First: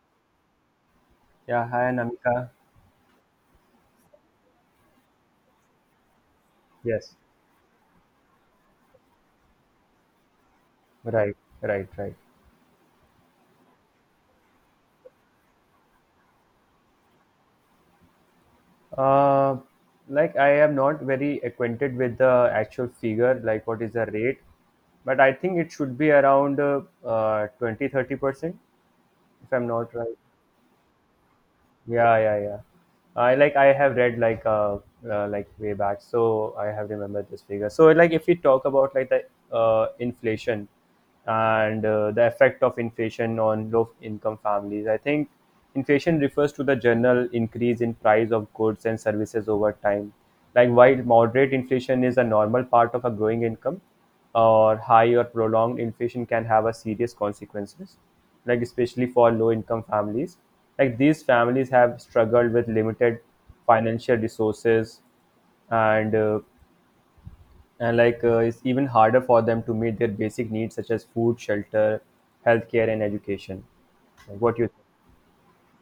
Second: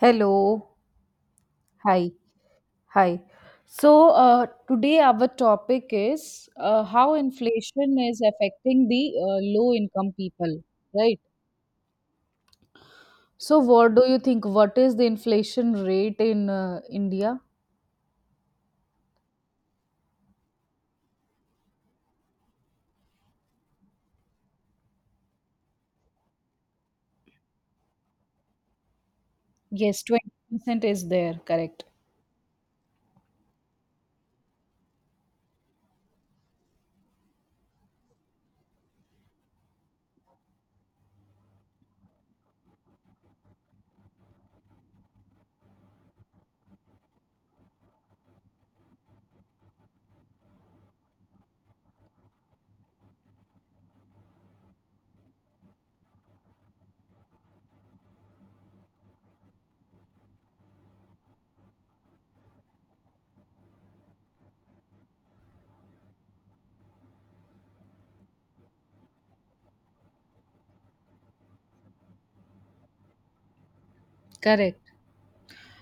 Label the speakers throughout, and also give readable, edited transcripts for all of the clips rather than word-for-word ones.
Speaker 1: Hello.
Speaker 2: Yeah, hi
Speaker 1: Hi.
Speaker 2: Namika.
Speaker 1: Hi. So, today our topic is how
Speaker 2: Yes,
Speaker 1: inflation is affecting the low income people, right?
Speaker 2: right, right, right.
Speaker 1: So, what do you think? What is the inflation rate in India?
Speaker 2: Uh, like I am not very acquainted with the actual figure, like what is the rate, but I think it should be around 20 percent if I'm not
Speaker 1: Yes,
Speaker 2: right.
Speaker 1: 20% is there, correct.
Speaker 2: Yeah, yeah, yeah. I like I have read like way back, so I have remembered this figure. So like if we talk about like the inflation and the effect of inflation on low income families, I think inflation refers to the general increase in price of goods and services over time. Like while moderate inflation is a normal part of a growing income, or high or prolonged inflation can have a serious consequences, like especially for low income families, like these families have struggled with limited financial resources, and uh, and it's even harder for them to meet their basic needs such as food, shelter, healthcare, and education. Like, what you think?
Speaker 1: Correct.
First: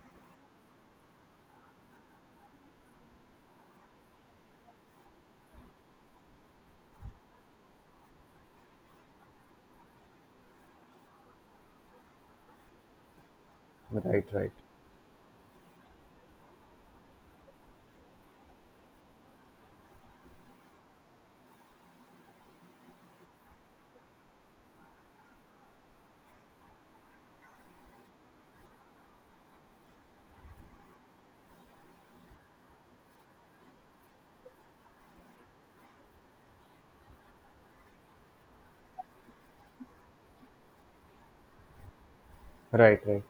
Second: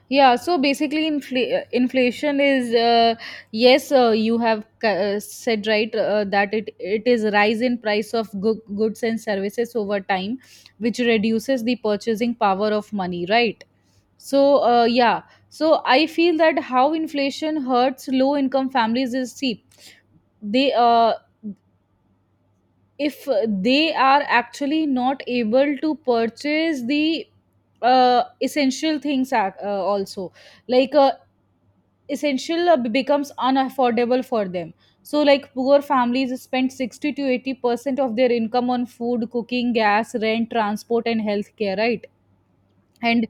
Speaker 1: Yeah, so basically, inflation is, yes, you have said right, that it is rise in price of goods and services over time, which reduces the purchasing power of money, right?
Speaker 2: Right,
Speaker 1: So,
Speaker 2: right,
Speaker 1: yeah, so I feel that how inflation hurts low income families is, see they, if they are actually not able to purchase the essential things, also, like essential becomes unaffordable for them. So like poor families spend 60 to 80% of their income on food, cooking gas, rent, transport and healthcare, right?
Speaker 2: right, right,
Speaker 1: and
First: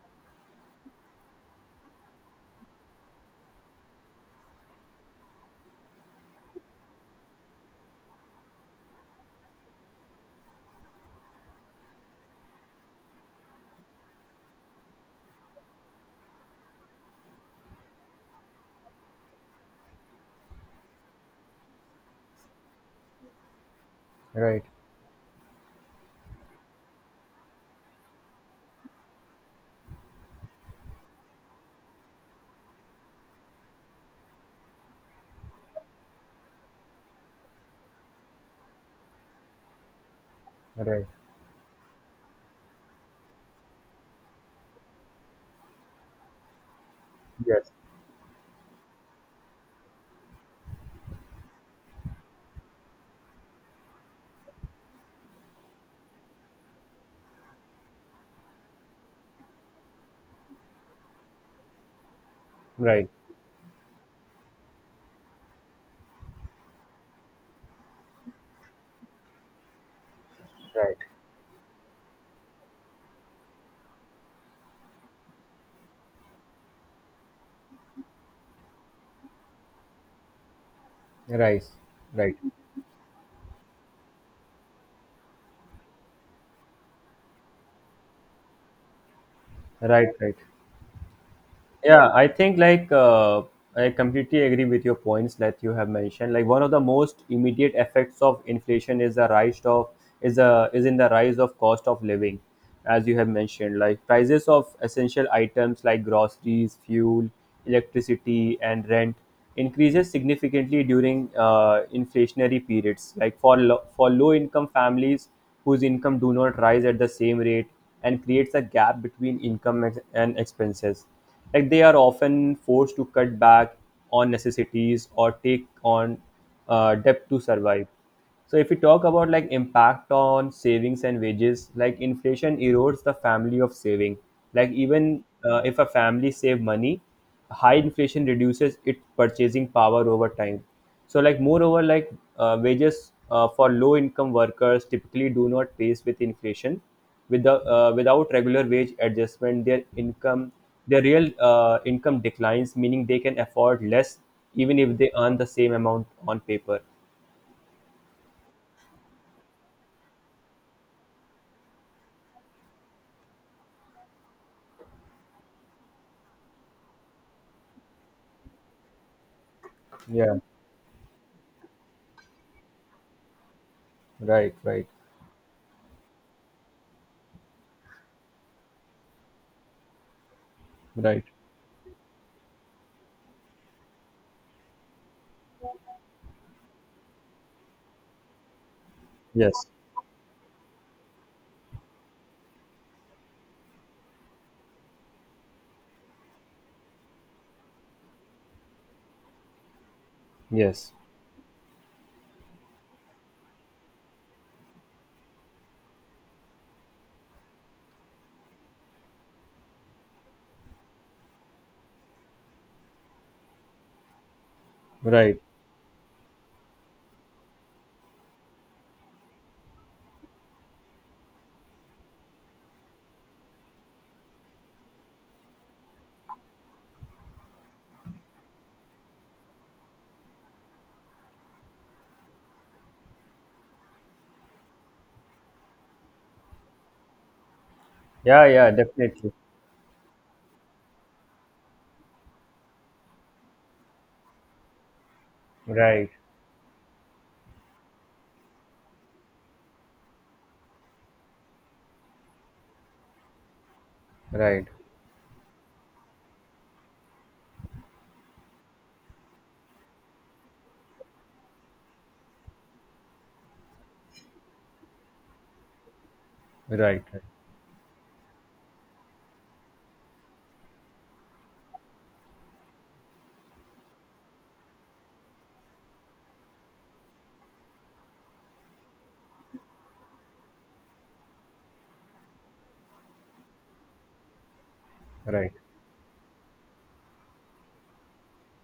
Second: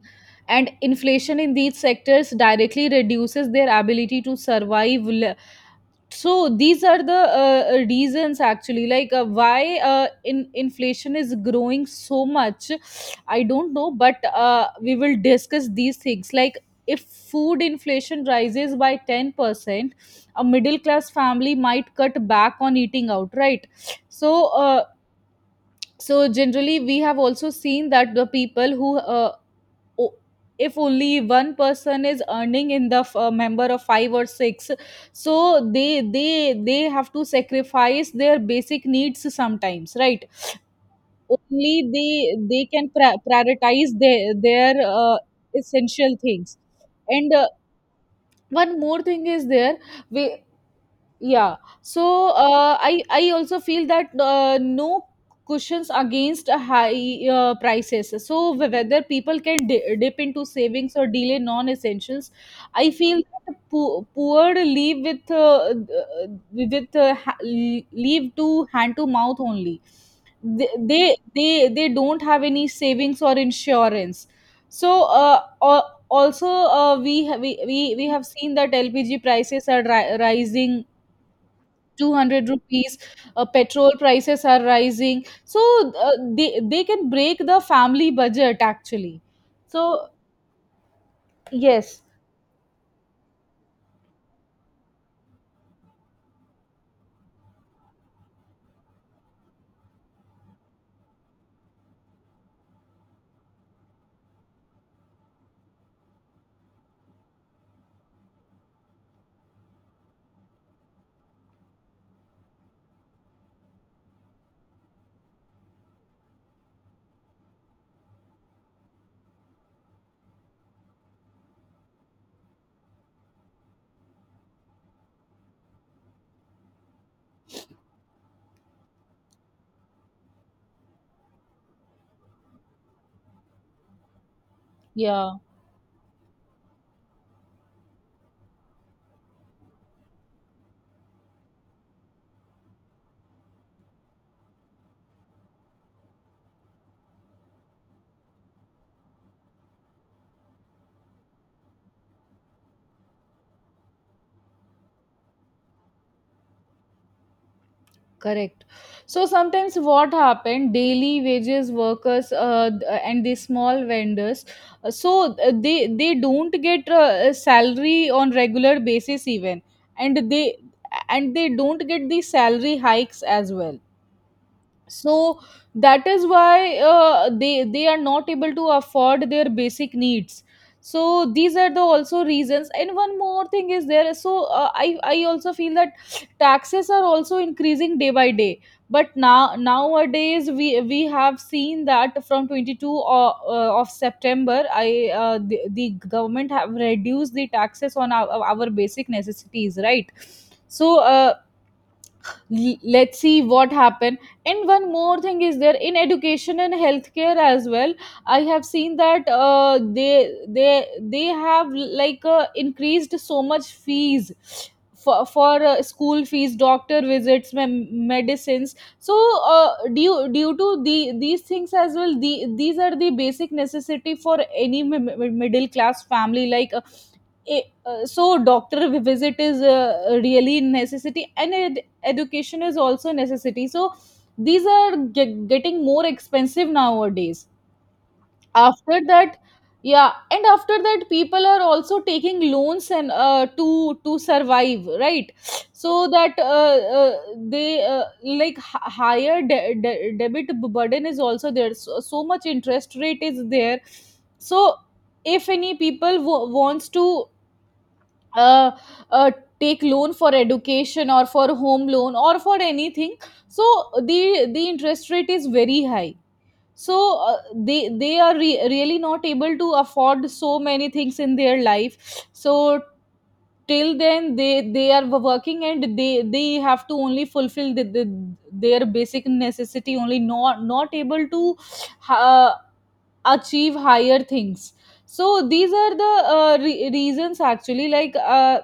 Speaker 1: and inflation in these sectors directly reduces their ability to survive. So these are the reasons, actually, like why, in inflation is growing so much. I don't know, but we will discuss these things, like if food inflation rises by 10%, a middle class family might cut back on eating out, right? so
Speaker 2: right,
Speaker 1: uh, so generally we have also seen that the people who, o- if only one person is earning in the member of five or six, so they have to sacrifice their basic needs sometimes, right?
Speaker 2: right,
Speaker 1: Only they can prioritize their essential things. And
Speaker 2: yes,
Speaker 1: one more thing is there. we, yeah, so I also feel that, no cushions against a high prices, so whether people can dip into savings or delay non essentials. I
Speaker 2: right,
Speaker 1: feel that the poor leave with, uh, leave to hand to mouth only. they
Speaker 2: right,
Speaker 1: they they, they don't have any savings or insurance. So also, we have seen that LPG prices are rising
Speaker 2: right, right,
Speaker 1: ₹200. Uh, petrol prices are rising, so uh, they can break the family budget, actually. So
Speaker 2: right, right.
Speaker 1: yes.
Speaker 2: yeah I think like I completely agree with your points that you have mentioned. Like one of the most immediate effects of inflation is the rise of is a is in the rise of cost of living. As you have mentioned, like prices of essential items like groceries, fuel, electricity, and rent increases significantly during inflationary periods, like for for low income families whose income do not rise at the same rate, and creates a gap between income and expenses. Like they are often forced to cut back on necessities or take on debt to survive. So if we talk about like impact on savings and wages, like inflation erodes the family of saving. Like even
Speaker 1: Yeah.
Speaker 2: if a family save money, high inflation reduces its purchasing power over time. So, moreover, wages for low income workers typically do not pace with inflation. With the, without regular wage adjustment, their income, their real income declines, meaning they can afford less even if they earn the same amount on paper.
Speaker 1: Correct. So sometimes what happened, daily wages workers, and the small vendors, so they don't get a salary on regular basis even. and
Speaker 2: Yeah,
Speaker 1: they and they don't get the salary hikes as well.
Speaker 2: right, right,
Speaker 1: So that is why they are not able to afford their basic needs.
Speaker 2: right.
Speaker 1: So these are the also reasons. And one more thing is there. So I also feel that taxes are also increasing day by day. But now
Speaker 2: Yes,
Speaker 1: nowadays we have seen that from 22nd of september, the government have reduced the taxes on our basic necessities, right?
Speaker 2: yes,
Speaker 1: So let's see what happened. And one more thing is there in education and healthcare as well. I have seen that they they have like increased so much fees for,
Speaker 2: right.
Speaker 1: for school fees, doctor visits, medicines. So due to these things as well, these are the basic necessity for any middle class family, Eh, so doctor visit is really necessity and education is also necessity. So these are getting more expensive nowadays.
Speaker 2: Yeah, yeah,
Speaker 1: After
Speaker 2: definitely.
Speaker 1: that. Yeah, and after that people are also taking loans and, to survive, right? So
Speaker 2: Right,
Speaker 1: that they, like higher debit burden is also there. So much interest rate is there.
Speaker 2: right,
Speaker 1: So if any people wants to uh, uh, take loan for education or for home loan or for anything, so the interest rate is very high. So
Speaker 2: right,
Speaker 1: they are really not able to afford so many things in their life. So till then they are working and they have to only fulfill their basic necessity only, not able to uh, achieve higher things.
Speaker 2: right,
Speaker 1: So
Speaker 2: right.
Speaker 1: these are the reasons, actually, like uh,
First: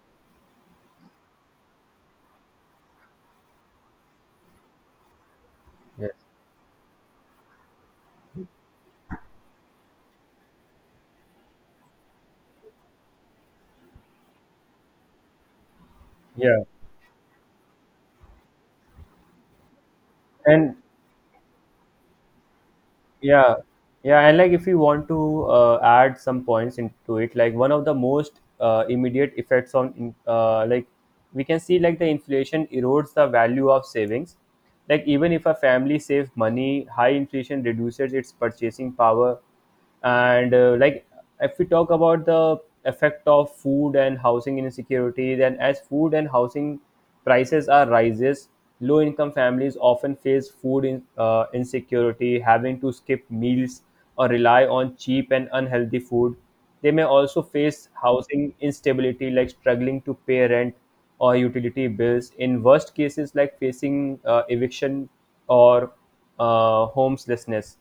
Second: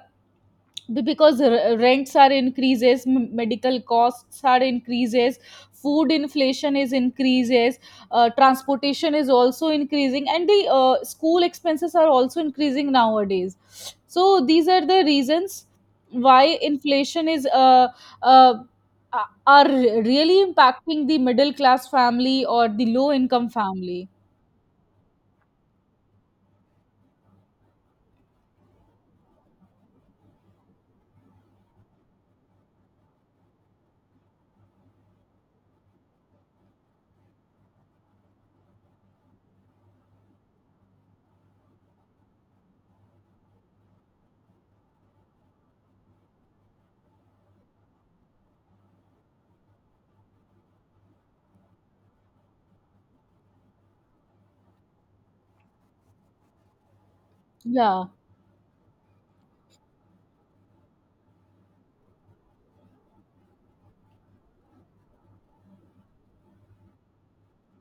Speaker 1: be- because rents are increases, medical costs are increases, food
Speaker 2: Yes,
Speaker 1: inflation is increases, transportation is also increasing and the school expenses are also increasing nowadays. So these are the reasons why
Speaker 2: yeah.
Speaker 1: inflation is uh, are really
Speaker 2: And
Speaker 1: impacting the middle class family or the low income
Speaker 2: yeah,
Speaker 1: family.
Speaker 2: yeah and like if you want to add some points into it, like one of the most immediate effects on in- like we can see, like the inflation erodes the value of savings, like even if a family saves money high inflation reduces its purchasing power. And if we talk about the effect of food and housing insecurity, then as food and housing prices are rises, low income families often face food insecurity, having to skip meals or rely on cheap and unhealthy food. They may also face
Speaker 1: Yeah,
Speaker 2: housing instability, like struggling to pay rent or utility bills, in worst cases like facing eviction or homelessness.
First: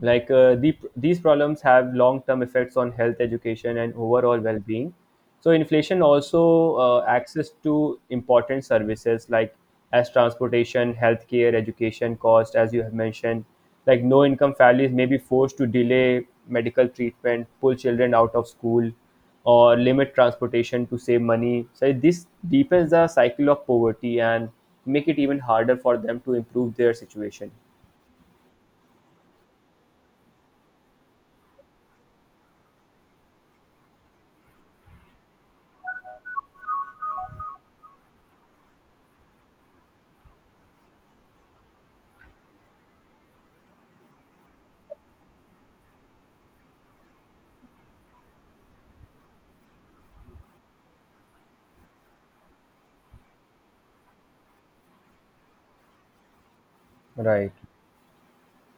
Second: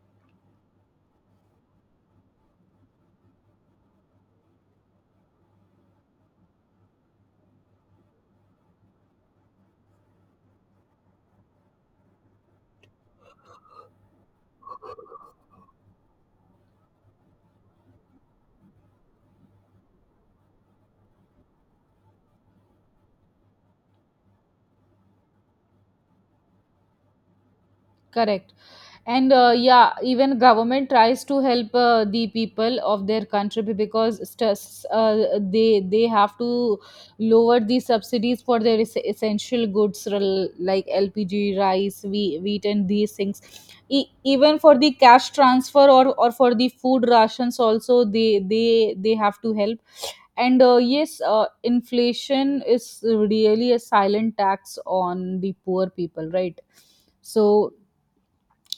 Speaker 2: Like these problems have long-term effects on health, education, and overall well-being. So inflation also access to important services like as transportation, healthcare, education cost, as you have mentioned. Like no income families may be forced to delay medical treatment, pull children out of school, or limit transportation to save money. So this deepens the cycle of poverty and make it even harder for them to improve their situation.
Speaker 1: correct. And yeah, even government tries to help the people of their country, because they have to lower the subsidies for their essential goods, like LPG, rice, wheat, and these things. Even for the cash transfer, or for the food rations also they have to help. And yes, inflation is really a silent tax on the poor people, right? So,
Speaker 2: Right.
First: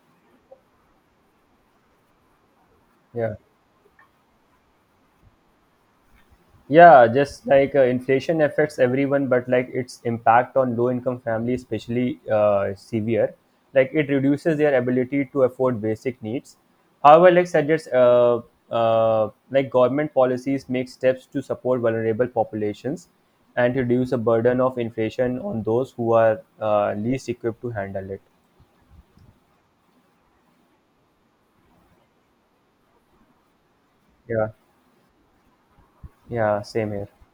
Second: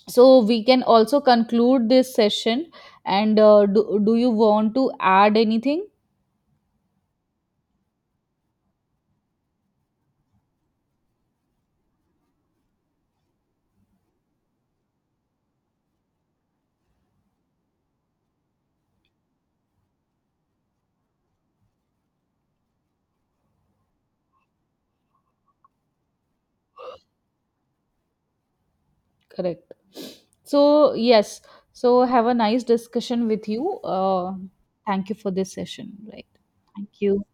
Speaker 1: so, we can also conclude this session.
Speaker 2: Yeah.
Speaker 1: And do you want to add anything?
Speaker 2: Yeah, just like inflation affects everyone, but like its impact on low income families, especially severe. Like it reduces their ability to afford basic needs. However, like suggests, like government policies make steps to support vulnerable populations and reduce the burden of inflation on those who are least equipped to handle it.
Speaker 1: Correct. So, yes. So, have a nice discussion with you.
Speaker 2: Yeah,
Speaker 1: Thank you for this session. Right.
Speaker 2: yeah, same
Speaker 1: Thank
Speaker 2: here.
Speaker 1: you.